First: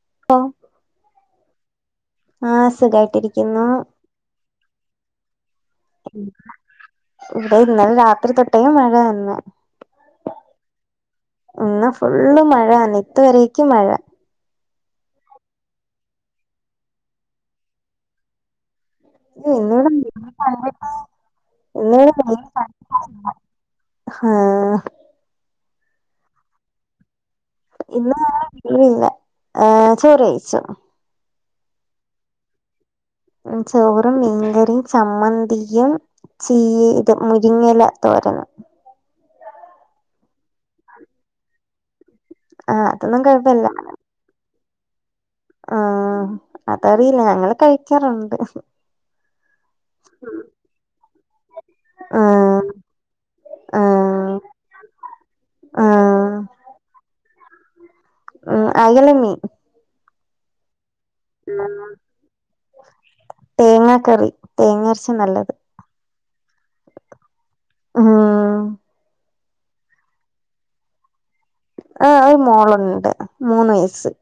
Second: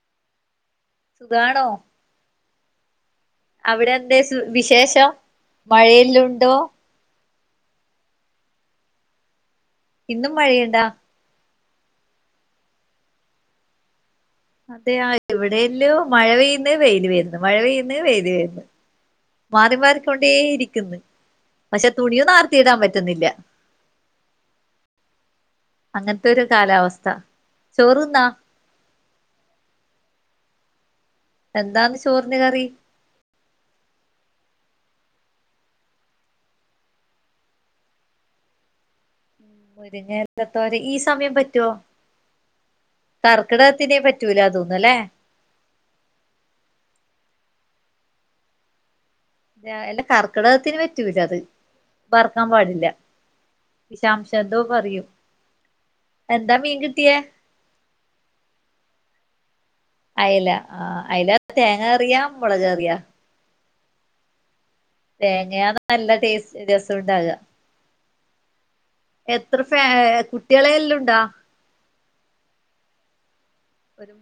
[unintelligible] സുഖാണോ ആ സുഖായിട്ടിരിക്കുന്നു അവിടെ എന്തേ വിശേഷം മഴയിലുണ്ടോ ഉണ്ട് ഇന്നലെ രാത്രി തൊട്ടേ മഴ വന്ന്. ഇന്നും മഴയ്ണ്ടാ ഇന്ന് ഫുള്ള് മഴാണ് ഇത് വരേക്കും മഴ. അതെയ. ഇവിടെയല്ലോ മഴ പെയ്യുന്ന് വെയില് വര്ന്നു മഴ പെയ്യുന്ന് വെയില് വര്ന്നു. മാറി ഇന്നിവിടെ മാറിക്കൊണ്ടേ ഇരിക്കുന്നു. പക്ഷെ ഇന്നിവിടെ തുണിയന്നുആർത്തിയിടാൻ പറ്റുന്നില്ല. ഹാ അങ്ങൻത്തെരു കാലാവസ്ഥ. ഇന്ന് ചോറുന്നാ [unintelligible] ഏ ചോറഴ്ച്ചു. എന്താന്ന് ചോറ്ന് കറി ചോറും മീൻകറിം ചമ്മന്തിയും. ചീ ഇത് മുരിങ്ങല തോരന്. മുരിങ്ങലത്തോരൻ ഈ സമയം പറ്റൊ ആഹ് അതൊന്നും കൊഴപ്പല്ല കർക്കിടകത്തിനെ പറ്റ- പറ്റൂലാ തോന്നുന്നു അല്ലേ ആഹ് അതറീല്ല ഞങ്ങള് കഴിക്കാറുണ്ട്. അല്ല. കർക്കിടകത്തിന് പറ്റൂല അത്. പ്പർക്കാൻ ആഹ് പാടില്ല. ആഹ് വിഷാംശം എന്തോ പറയും. ആഹ് എന്താ മീൻ കിട്ടിയേ ഉം അയല മീൻ അയല ആഹ് അയല തേങ്ങ കറിയാ മുളക് കറിയാ തേങ്ങാ കറി. തേങ്ങരച് തേങ്ങയാണ് നല്ല ടേസ്റ്റ് രസം ഉണ്ടാക. മ്ഹും എത്ര ഫാ കുട്ടികള് എല്ലോ ഉണ്ടോ? ആഹ് ഒരു മോളോണ്ട്. മൂന്ന് വയ ഒരു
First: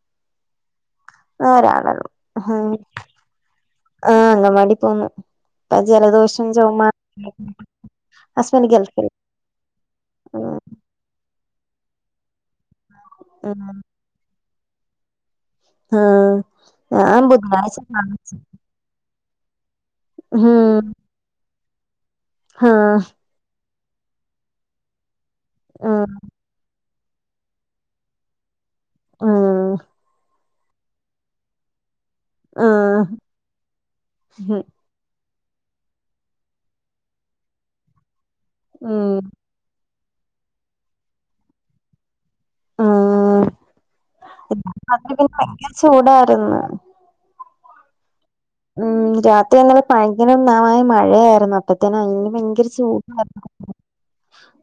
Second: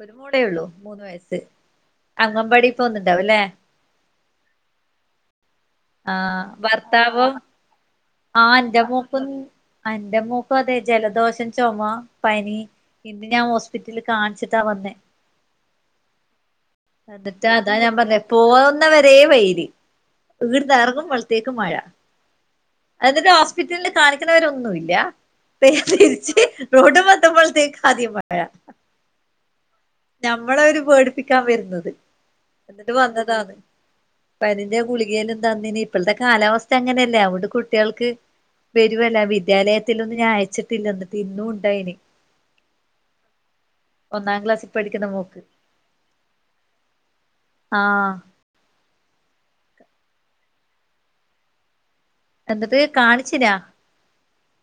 ഒരു മോളെ ഉള്ളൂ. മൂന്ന് വയസ്സ്. ഒരാളൊള്ളു അങ്കവാടി പോന്നുണ്ടാവുംല്ലേ? ആഹ് അങ്കവാടി പോന്നു. ഇപ്പ ജലദോഷം ആഹ് ചുമ ഭർത്താവോ ആഹ് ഹസ്ബൻഡ് ന്റെ ഗൾഫിൽ മോക്കും അന്റെ മോക്കും ഉം അതെ ജലദോഷം, ചൊമ, പനി ഇന്ന് ഞാൻ ഉം ഹോസ്പിറ്റലി കാണിച്ചിട്ടാ വന്നേ. ആ ഞാൻ എന്നിട്ടാ അതാ ബുധനാഴ്ച ഞാൻ പറഞ്ഞേ കാണിച്ചു. പോന്ന വരെ വെയിര്. ഇവിട്ന്ന് ഉം എറങ്ങുമ്പളത്തേക്കും മഴ. ആ എന്നിട്ട് ഹോസ്പിറ്റലില് കാണിക്കണവരെ ഒന്നും ഇല്ല. ഉം തിരിച്ച് റോഡ്മേ ത്തുമ്പോളത്തേക്ക് ആദ്യം മഴ. ആഹ് നമ്മളെ അവര് പേടിപ്പിക്കാൻ വരുന്നത്. എന്നിട്ട് ഉം വന്നതാന്ന്. പനീന്റേം ഗുളികേനെ തന്നിനി. ഇപ്പളത്തെ കാലാവസ്ഥ അങ്ങനെയല്ലേ? അതൊണ്ട് കുട്ടികൾക്ക് വരുവല്ലാ ഉം വിദ്യാലയ ത്തിലൊന്നും ഞാൻ അയച്ചിട്ടില്ലന്ന്‌ ഇന്നും ഉണ്ടായ്നി. ഒന്നാം ക്ലാസി അതി പിന്നെ ഭയങ്കര ചൂടാരുന്ന്. ആഹ് ഉം രാത്രി ഇന്നലെ പയങ്കരമാമായ മഴയാരുന്നു, അപ്പഴത്തേന് അയിന് ഭയങ്കര എന്നിട്ട് ചൂടാരുന്ന്, കാണിച്ചിനാ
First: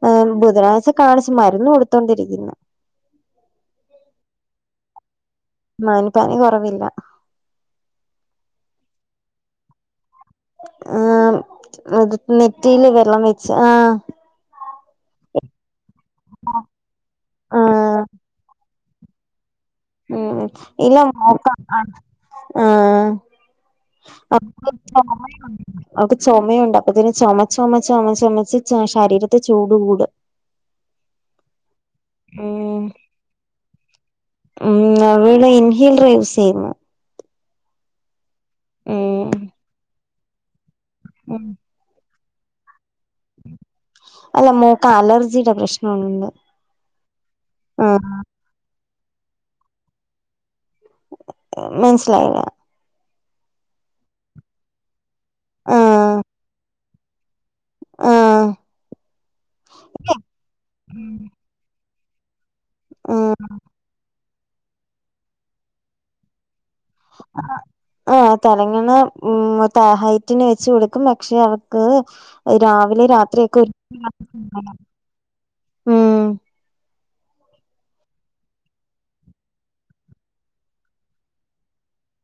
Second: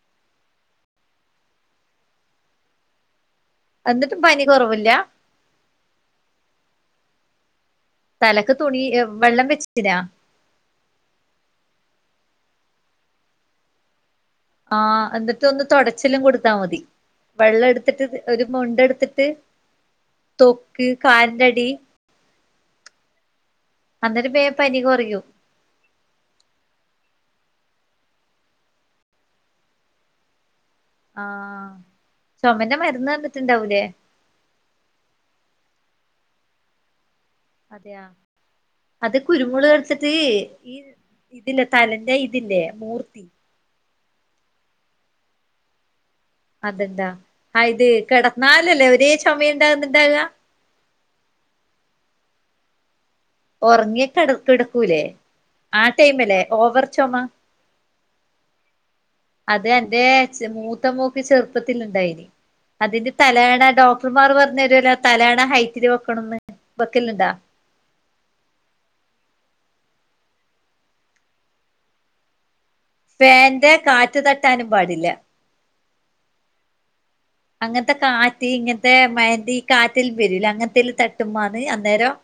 ആഹ് ബുധനാഴ്ച കാണിച്ച് മരുന്ന് കൊടുത്തോണ്ടിരിക്കുന്ന്‌. എന്നിട്ടും പനി കൊറവില്ല. മാന് പനി കൊറവില്ല. തലക്ക് തുണി വെള്ളം വെച്ചേക്കിനാ? ആഹ് അത് നെറ്റീല് വെള്ളം വെച്ച് ആഹ് ആഹ് എന്നിട്ട് ഒന്ന് തൊടച് ചിലും കൊടുത്താ മതി, വെള്ളം ആഹ് എടുത്തിട്ട് ഒരു മുണ്ടെടുത്തിട്ട് ഉം ഇല്ല മോക്ക ആഹ് അന്നേരം വേഗം പനി കുറയും [unintelligible] അവക്ക് ചൊമയൊണ്ട്, അപ്പഴത്തേന് ചൊമച്ച് ചൊമച്ച് ചൊമച്ച് ചൊമച്ച് ശരീരത്തീ ചൂട് കൂടും. ആഹ് ചൊമേന്റെ ഉം മരുന്ന് തന്നിട്ടുണ്ടാവൂലേ? ഉം അവിള് ഇൻഹേലറ് യൂസ് ചെയ്യുന്നു. അതെയാ, അത് ഉം കുരുമുളക് എടുത്തിട്ട് ഈ ഉം ഇതില് തലേന്റെ ഇതില്ലേ മൂർദ്ധി അല്ല മോക്ക് അലർജിയുടെ പ്രശ്നോണ്ട്. അത്ണ്ടാ, ആഹ് ഇത് കെടന്നാലല്ലേ ഒരേ ചൊമ ഉണ്ടാകുന്നുണ്ടാകുക? മനസ്സിലായില്ല. ഒറങ്ങി കെട കെടക്കൂലേ ആ ആഹ് ടൈമല്ലേ ഓവർ ചൊമ? ആഹ് അത് അന്റെ മൂത്തമോക്ക് ചെറുപ്പത്തിലുണ്ടായിന്. അതിതി ആഹ് തലയാണ ഡോക്ടർമാർ പറഞ്ഞു തരൂലോ തലയാണ ഹൈറ്റില് വെക്കണംന്ന് വെക്കലുണ്ടാ? ആഹ് തലങ്ങണ ഉം ഹൈറ്റിന് വെച്ച് കൊടുക്കും, പക്ഷെ അവക്ക് രാവിലേം രാത്രിയൊക്കെ ഫാന്റെ കാറ്റ് തട്ടാനും പാടില്ല [inaudible] ഉം അങ്ങനത്തെ കാറ്റ് ഇങ്ങനത്തെ [unintelligible] ഈ കാറ്റിൽ വരൂലേ? അങ്ങനത്തേതിൽ തട്ടുമ്മാണ് അന്നേരം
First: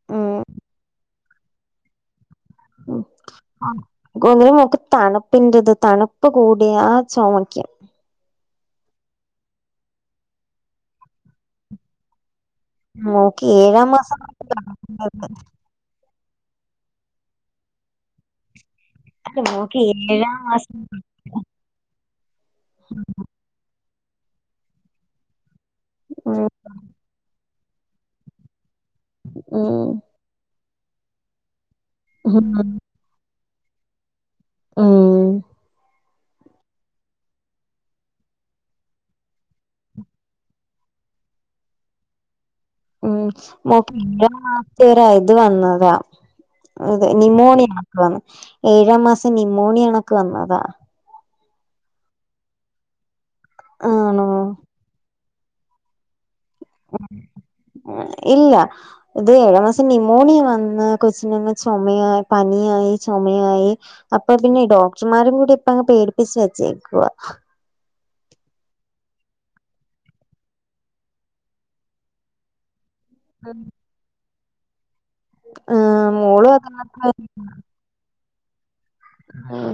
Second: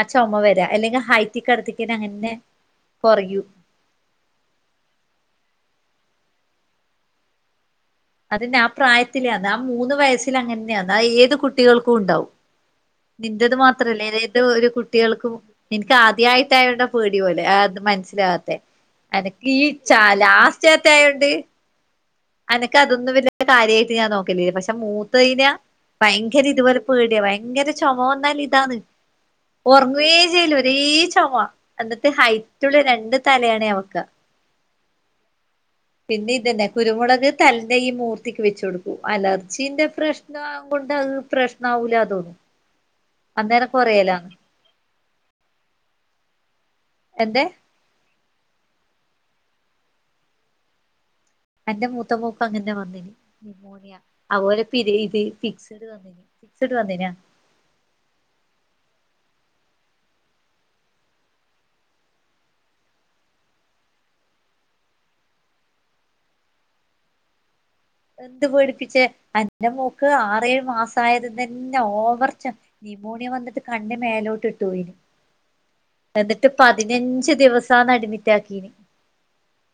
ആ ഉം ചൊമ വരാ, അല്ലെങ്കിൽ ഹൈറ്റി കെടത്തിക്കി അങ്ങനെ. ഉം കുറയൂല ആഹ് [unintelligible] ങ്കിലും തണുപ്പിന്റത് തണുപ്പ് കൂടിയാ ചൊമക്കും. അതന്നെ, ആ പ്രായത്തിലെയാന്ന്‌, ആ മൂന്ന് വയസ്സിൽ അങ്ങനെതന്നെയാ ആ ഏത് കുട്ടികൾക്കും ഉണ്ടാവും. മോക്ക് നിന്തത് ഏഴാം മാത്രല്ലേ മാസം ഏതത് ഒരു കുട്ടികൾക്കും. എനിക്ക് ആദ്യയിട്ടായ ണ്ടേ പേടി പോലെ അത് മനസ്സിലാവാത്തെ. അല്ല എനക്ക് ഈ മോക്ക് ഏഴാം മാസം ചാലാശചാത് ആയോണ്ട്. എനക്ക് അതൊന്നും വല കാര്യമായിട്ട് ഞാൻ നോക്കല പക്ഷെ മൂത്തയിന. ഉം ഭയങ്കര ഇതുപോലെ പേടിയാ ഭയങ്കര ചുമ വന്നാൽ ഇതാണ് ഉം ഉറങ്ങേ ചെയ്ല. അതചുമ അനിട്ട്ഹൈറ്റ് ഉം ഉള്ള രണ്ട് തലയാണ വെക്ക ഓം പിന്നെ ഇതന്നെ കുരുമുളക് തലിന്റെ ഈ മൂർത്തിക്ക് വെച്ച കൊടുക്കു അലർജിന്റെ പ്രശ്നം. ഇ കൊണ്ട് അത് പ്രശ്ന ആവൂല തോന്നും. ഉം അന്നേരം കൊറയലാണ് മോക്ക് ഇത് വന്നതാ അത് എന്റെ നിമോണിയ. ഏഴാം മാസം നിമോണിയ ആണൊക്കെ വന്നതാ. എന്റെ മൂത്ത മൂപ്പ് അങ്ങനെ വന്നിന്മോണിയ ആണോ അപോലെ ഇ ഫക്ഡ് വന്നിന്. ഫിസിക്സ്ട് വനി ന ഉ ഇല്ല. ഇത് ഏഴാമാസം ന്യമോണിയ വന്ന് കൊച്ചിന ചുമയായി പനിയായി ചുമയായി. അപ്പൊ പിന്നെ ഡോക്ടർമാരും കൂടി ഇപ്പ അങ്ങ് പേടിപ്പിച്ച് വെച്ചേക്കുവ. എന്ത് പേടിപ്പിച്ചേ അന്റെ മോക്ക് ആറേഴ് മാസ ആയത് തനെഓവർച്ച. ന്യൂമോണിയ വന്നിട്ട് കണ് മേലോട്ട് ഇട്ടുയിന് ആഹ് എന്നിട്ട് മോളും അതേകണക്ക് പതിനഞ്ച് ദിവസം. സാ അടി മിറ്റാക്കിനി. ഉ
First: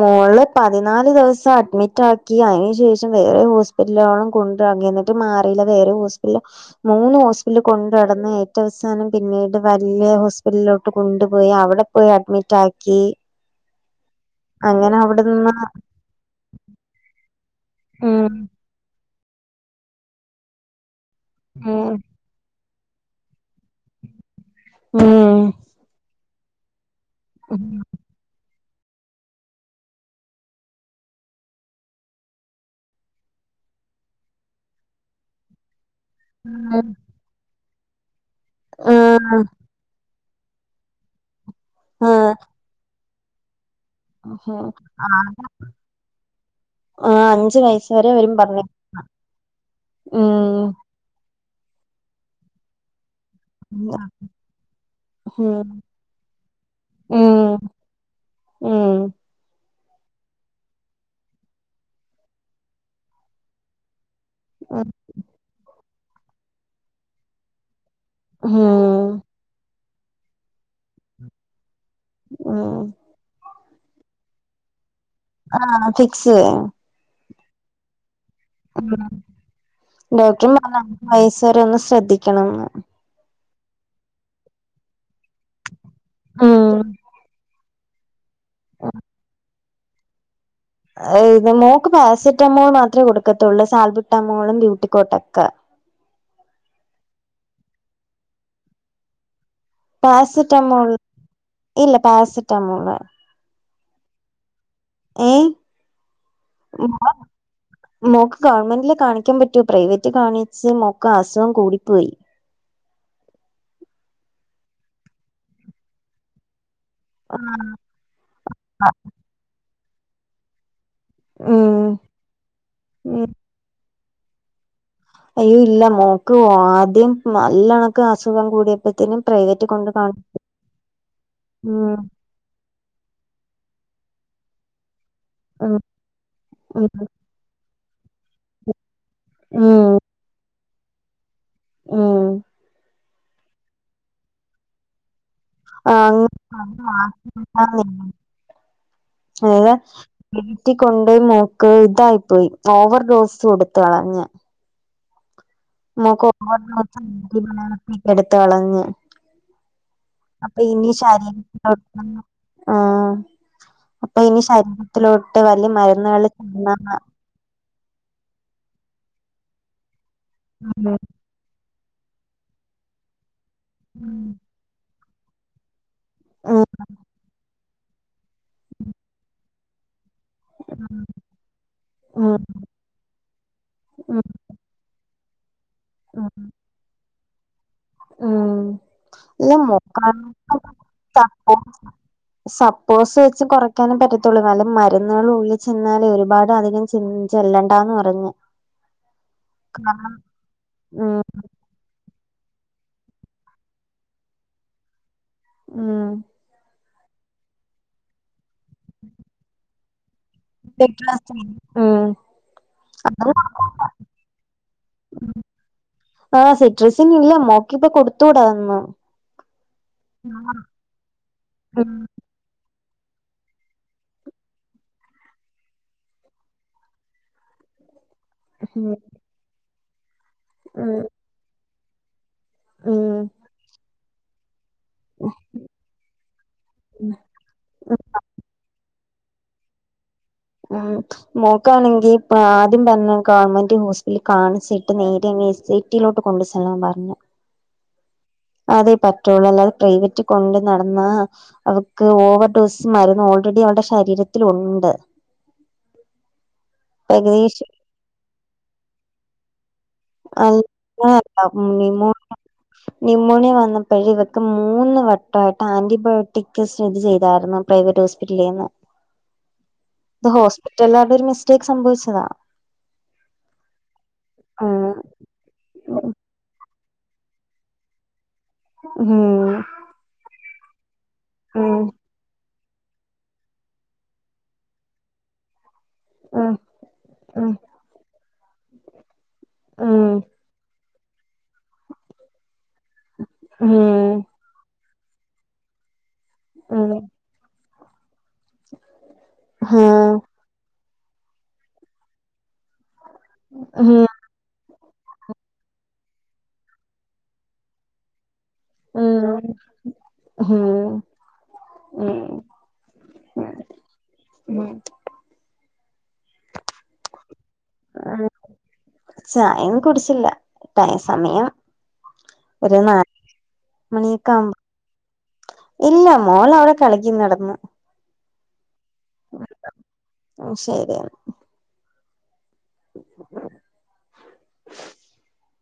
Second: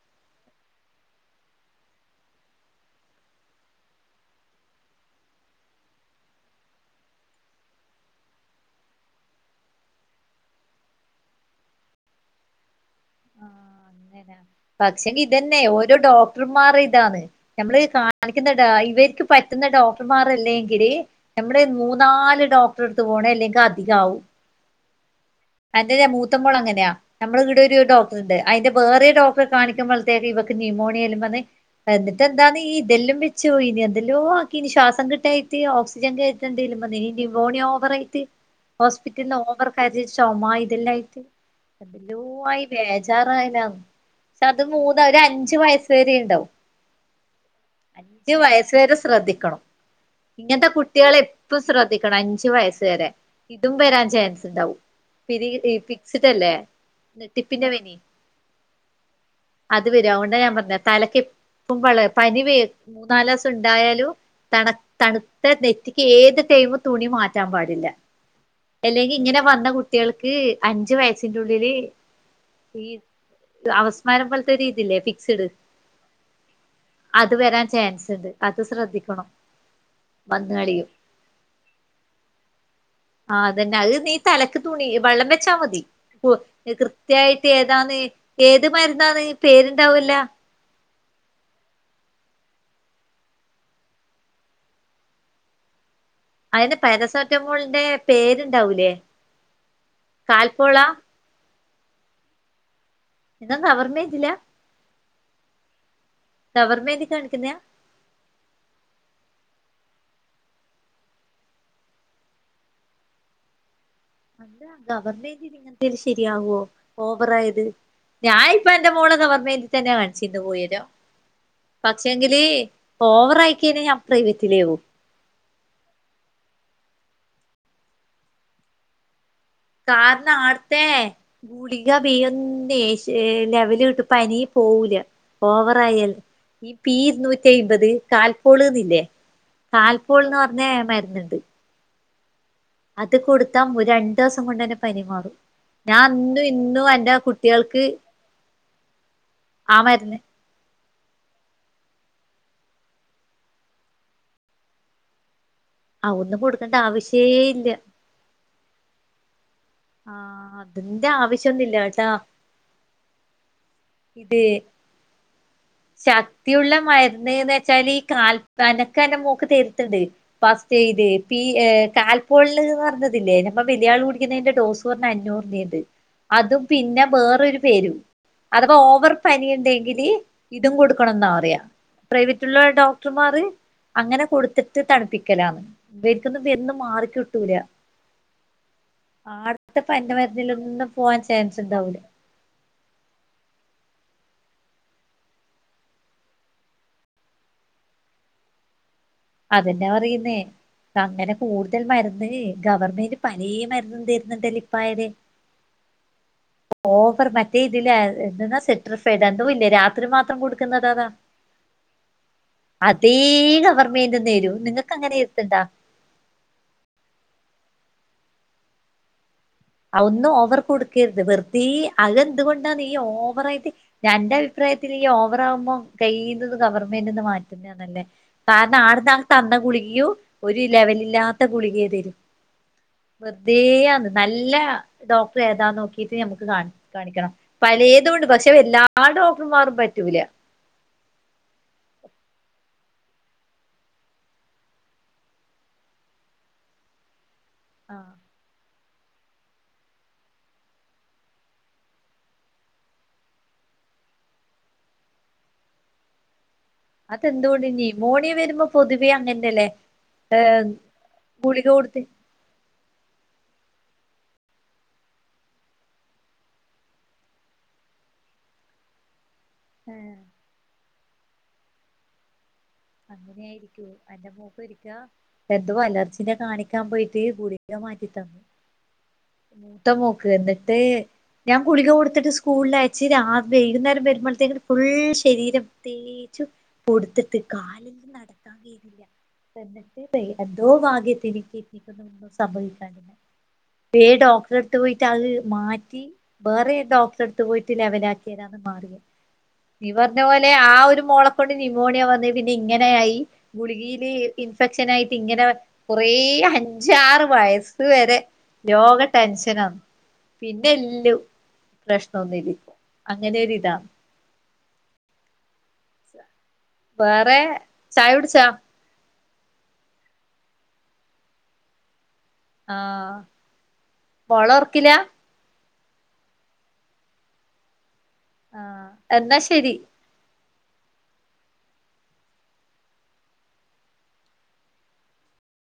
മോള് പതിനാല് ദിവസം അഡ്മിറ്റാക്കി അതിനന് ശേഷം വേറെഹോ.. എ ല്ലോണം കൊണ്ട് ന്നിട്ടും മാറിയില്ല വേറെ ഹോസ്പിറ്റല.. മൂന്ന് ഹോസ്പിറ്റൽ കൊണ്ട നടന്ന് ഏറ്റ അവസാനം പിന്നീട് വലിയ ഹോസ്പിറ്റലിലോട്ട് കൊണ്ടുപോയി അവിടെ.. പോയ്‌ അഡ്മിറ്റാക്കി. പക്ഷെ ങ്കി നിന്ന് ഇതന്നെ ഓരോ ഡോക്.. ഡോക്ടർമാർ ഇതാണ് നമ്മള് ഉം കാണിക്കുന്ന ഇവർക്ക് പറ്റുന്ന ഡോക്ടർമാർല്ലെങ്കില്. നമ്മള് ഉം മൂന്നാല് ഡോക്ടർടുത്ത് പോണെ അല്ലെങ്കിൽ അധികാവും. മം അന്റെ മൂത്തമോള ങ്ങനെയാ നമ്മള് ഇവിടെ ഒരു ഡോക്ടർുണ്ട്.. അതിന്റെ വേറെ ഡോക്ടറെ കാണിക്കുമ്പോഴത്തേക്ക് ഇവക്ക് ന്യമോണിയാലും പറെ എന്നിട്ട് എന്താണ് ഇതെല്ലാം വെച്ചു ഇനി എന്തെലോ ആക്കി ഇനി ശ്വാസം കിട്ടായ്.. തി ഓക്സിജൻത് ണ്ടേലും ആഹ് നിമോണിയ ഓവർ ആയിട്ട് ഹോസ്പിറ്റലി ആഹ് ഓവർഫർ.. ചുമ ഇതെല്ലായിട്ട് എല്ലൂ ആഹ് ആയി ബേജാറയാല്ലെന്ന്.. പക്ഷ അത് മൂന്നാ ഒരഅഞ്ചു വയസ് വരെയ ഉണ്ടാവും. ആഹ് അഞ്ച് വയസ് വരെ വരും അഞ്ചു പറഞ്ഞു വയസ വരെ ശ്രദ്ധിക്കണം ഉം ഇങ്ങനത്തെ കുട്ട.. കുട്ടികളെ എപ്പം ശ്രദ്ധിക്കണം അഞ്ചു വയസ് വരെ ഇതും വരാൻ ചാൻസ് ഉണ്ടാവും. പിരി ഉം പിക്സിടല്ലേ ഉം ഞ്ഞെട്ടിപ്പിന്റെപ നി. ഉം അത് വര അുകൊണ്ട ഞാൻ പറഞ്ഞ തലക്ക് ഇപ്പം വള പനി വേ മൂന്നാല് ദിവസം ഉണ്ടായാലും.. തണു തണുത്ത നെറ്റിക്ക് ഏത് ടൈവും തുണി മാറ്റാൻ പാടില്ല. ഹും അല്ലെങ്കി ഇങ്ങനെ വന്ന കുട്ടികൾക്ക് അഞ്ചു വയസിന്റെ ഉള്ളില് ഉം ഈ.. അവസ്മാരം പോലത്തെ രീതില്ലേ.. ആഹ ഫിക്സ്. അത് വരാൻ ചാൻസ് ഉണ്ട് അത് ശ്രദ്ധിക്കണം വന്ന് കളിയും. വയസ്സ വരെ ഒന്ന് ശ്രദ്ധിക്കണംന്ന്. ആതന്നെ അത് നീ തലയ്ക്ക് തുണി വെള്ളം ച്ചാ മതി ഉം കൃത്യായിട്ട് ഏതാന്ന് ഏത് മരുന്നന്ന് പേരുണ്ടാവൂല്ല.. ഇത് മോക്ക് പാരസെറ്റാമോൾ മാത്രമേ കൊടുക്കത്തുള്ളൂ സാൽബുറ്റാമോളും ബ്യൂട്ടിക്കോട്ടക്കെ.. അതിന് പാരസെറ്റമോളിന്റെ പേരുണ്ടാവൂലേ. കാൽപോള പാരസിറ്റമോൾ ഇല്ല പാരസറ്റമോൾ ഇതും നും അവർമ്മച്ചില്ല.. ഏഹ.. തവർമേന്റി കാണിക്കുന്നയാ.. മോക്ക് ഗവൺമെന്റില് കാണിക്കാൻ പറ്റോ പ്രൈവറ്റ് കാണിച്ച് മോക്ക് അസുഖം കൂടിപ്പോയി. അന്താ ഗവർമെന്റ് ഇങ്ങനത്തേും ശരിയാവുവോ ഓവറ ആയത്.. ഉം ഞാനൻ ഇപ്പ എന്റെറെ മോള ഗവർമെന്റി തന്നെ കാണിച്ചുന്ന് പോയിരോ. ഉം പക്ഷെങ്കില് ഓവറ ആയിക്കയ്ഞ്ഞ ഞാൻ പ്രൈവത്തിലേവും. അയ്യോ ഇല്ല മോക്ക് ആദ്യം നല്ലണക്ക് അസുഖം കൂടിയപ്പോത്തനും.. പ്രൈവറ്റകൊ.. കാരന് ആടുത്ത ഗുളിക ഉം ബെയ്യ.. ലെവല് കിട്ട്പ്പ പനി പോവൂല. ഉം ഓവറായൽ ഈ ഉം പി ഇരുന്നൂറ്റിമ്പത് കാൽപോളന്നില്ലേ.. ഉം കാൽപൂൾന്ന്റഞ്ഞ മരുന്നുണ്ട്. ഉം അത് കൊടുത്താ ഒരു രണ്ടു ദിവസം കൊണ്ട് ന്നെ പനി മാറും. ഞാൻ ആഹ് ഇന്നും ഇന്നും എന്റെ കുട്ടികൾക്ക്.. ഏത.. ആ മരുന്ന് വീറ്റൊണ്ട് മോക്ക് ഇതായിപ്പോയി ഓവർ ഡോസ് കൊടുത്ത കളഞ്ഞ.. ആ നമക്ക് ഓ ഒന്നും കൊടുക്കേണ്ട ആവശ്യേ [unintelligible] ഇല്ല ദിവസത്തേക്ക് എടുത്ത കളഞ്ഞ ആ അപ്പൊ ഇനി അതിന്റെ ശാരീരി ആവശ്യൊന്നുല്ല പ്രവർത്ത.. കേട്ടാ ആഹ് അപ്പൊ ഇനി ഇത് ശരീരത്തിലോട്ട് വലിയ മരുന്നുകൾ ചെന്നാ എന്നന്ന് വെച്ചാല് ഈ കാൽപ്പനൊക്കെന്നെ മോക്ക് തരട്ടണ്ട് ഫസ്റ്റ് ഉം ഇത് ഈ ഏഹ കാൽപോൾന്ന് പറഞ്ഞതില്ലേ ഞമ്മള് വലിയാള് ഉം കുടിക്കുന്നതിന്റെ ഡോസ് കൊറഞ്ഞ അഞ്ഞൂറിന്റെണ്ട് അതും ഉം പിന്നെ ബേറൊരു പേരും അതവാ ഓവർ പനിണ്ടെങ്കില് ഇതും കൊടുക്കണംന്നാ പറയാ ഉം പ്രൈവറ്റുള്ള ഡോക്ടർമാർ ഉം അങ്ങനെ കൊടുത്തിട്ട് ട്ട് തണുപ്പിക്കലാന്ന് ഉം ഇബർക്കൊന്നും ബര്ണത് മാറിക്കിട്ടൂല ഉം ഇല്ല ആട്ത്തെ പനിന്റെ മോക്കാണെങ്കി മരുന്നിലൊന്നും പോവാൻ സപ്പോസ് ചാൻസ്ണ്ടാവൂല സപ്പോസ് വെച്ച് കുറക്കാനേ പറ്റത്തുള്ളൂ നല്ല മരുന്നുകൾ ഉള്ളിൽ ചെന്നാലേ ഒരുപാട് അധികം ചിന്ത് ചെല്ലണ്ടാന്ന് പറഞ് അതെന്നെ പറയുന്നേ ഉം അങ്ങനെ കൂടുത ൽ മരുന്ന് ഗവൺമെന്റ് പലേ മരന്നും തരുന്നുണ്ടല്ലേ ഇപ്പായല് ആഹ് ഓവർ മറ്റേ ഇതില എന്തന്നാ സിട്രസൈടോ ന്തോ യില്ലേ രാത്രി മാത്രം കൊടു കൊടുക്കുന്നത് അതാ സിട്രസിൻ ഉം അതേ അത് ഗവണ്മെന്റ് [unintelligible] തരും നിങ്ങക്കങ്ങനെ എർത്തണ്ടാ ആഹ് സിട്രസിന ഇല്ല മ്മാക്കി ഇപ്പൊ കൊടുത്തൂടാന്നു അഹ ഒന്നും ഓവർ കൊടുക്കരുത് വെറുതേ ഉം അതെന്തുകൊണ്ടാണ് ഈ ഓവറായിട്ട് അന്റെ അഭിപ്രായത്തില് ഈ ഓവറാകുമ്പോം കഴിയ്യുന്നത് ഗവൺമെന്റ്ന്ന് മാറ്റുന്നാ നല്ലേ കാരണം ആട്ന്ന ആഹ തന്ന ഗുളികയോ ഒരു ഉം ലെവലില്ലാത്ത ഗുളികയെ തരും ഉം വെറുതേയാന്ന് നല്ല ഡോക്ടർ ഏതാ നോക്കീട്ട് നമുക്ക് ഉം കാണിക്കണം പലേതുണ്ട് പക്ഷെ എല്ലാ ല്ലാ ഡോക്ടർമാരും പറ്റൂല ഉം മോക്കാണെങ്കി പ്പ ആദ്യം പറഞ്ഞ ഗവൺമെന്റ് ഹോസ്പിറ്റലിൽ കാണിച്ചിട്ട് നേരെ [unintelligible] ട്ടിലോട്ട് കൊണ്ട് ചെല്ലാൻ പറഞ് ആഹ് അതെ പറ്റുള്ളൂ അല്ലാതെ പ്രൈവറ്റ് കൊണ്ട് നടന്നാ അവക്ക് ഓവർ ഡോസ് മര്ന്ന് ഓൾറെഡി അവളുടെ ശരീരത്തിലുണ്ട് അതെന്തുകൊണ്ടീ ഏകദേശം ന്യുമോണിയെ വരുമ്പോ പൊതുവെ അങ്ങനെയല്ലേ ഏഹ് ഗുളിക കൊടുത്തി ന്യൂമോണിയ വന്നപ്പഴേ ഇവക്ക് മൂന്ന് വട്ടവായിട്ട് ആന്റിബയോട്ടിക് സ്ഥിതി ചെയ്തായിരുന്നു പ്രൈവറ്റ് ഹോസ്പിറ്റലീന്ന് ഏഹ് ഹോസ്പിറ്റലാരുടെ ഒരു മിസ്റ്റേക്ക് സംഭവിച്ചതാ. അങ്ങനെയായിരിക്കും എന്റെ മോക്കൊരിക്ക ഉം എന്തോ അലർജിനെ കാണി ക്കാൻ പോയിട്ട് ഗുളിക മാറ്റി തന്ന്. ഉം ത്ത മോക്ക് എന്നിട്ട് ഞാൻ ഗുളിക ഉം കൊടു ത്തിട്ട് സ്കൂളിൽ അയച്ച് രാ വൈകുന്നേരം വരുമ്പോളത്തേക്കും ഫുൾ ശരീരം തേച്ചും ഉം പൊടുത്തിട്ട് ഉം കാലിനൊന്നും നടക്കാൻ കയ്യുന്നില്ല. ഉം എന്നിട്ട് എന്തോ ഭാഗ്യത്തിന് കിഡ്നിക്കൊന്നും സംഭവിക്കാണ്ടിന്നെ. ഉം ഈ ഉം ഡോക്ടറെടുത്ത് പോയിട്ട് അത് മാറ്റി വേറെ ഡോക്ടറെടുത്ത് പോയിട്ട് ലെവലാക്കി യേരാണ് മാറിയെ നീ പറഞ്ഞ പോലെ ആ ഒരു മോളക്കൊണ്ട് ന്യുമോണിയ വന്ന് പിന്നെ ഇങ്ങനെയായി ഗുളികയില് ഇൻഫെക്ഷൻ ആയിട്ട് ഇങ്ങനെ കുറെ അഞ്ചാറ് വയസ്സ് വരെ ലോക ടെൻഷനാന്ന്. ഉം പിന്നെല്ലും പ്രശ്നം ഒന്നും ഇതില്ല അങ്ങനൊരിതാണ്. ഉം വേറെ ചായുടിച്ചാ? ചായന്നും കുടിച്ചില്ല ടൈ സമയം ഒരു നാല് ആഹ് മണിയൊക്കെ മോളെ ആമ്പോ ഒറക്കിലാ ഇല്ല മോള് അവിടെ കളിക്കും കെടന്ന്. ആഹ് എന്നാ ശരി. ആഹ് ശരി. [unintelligible]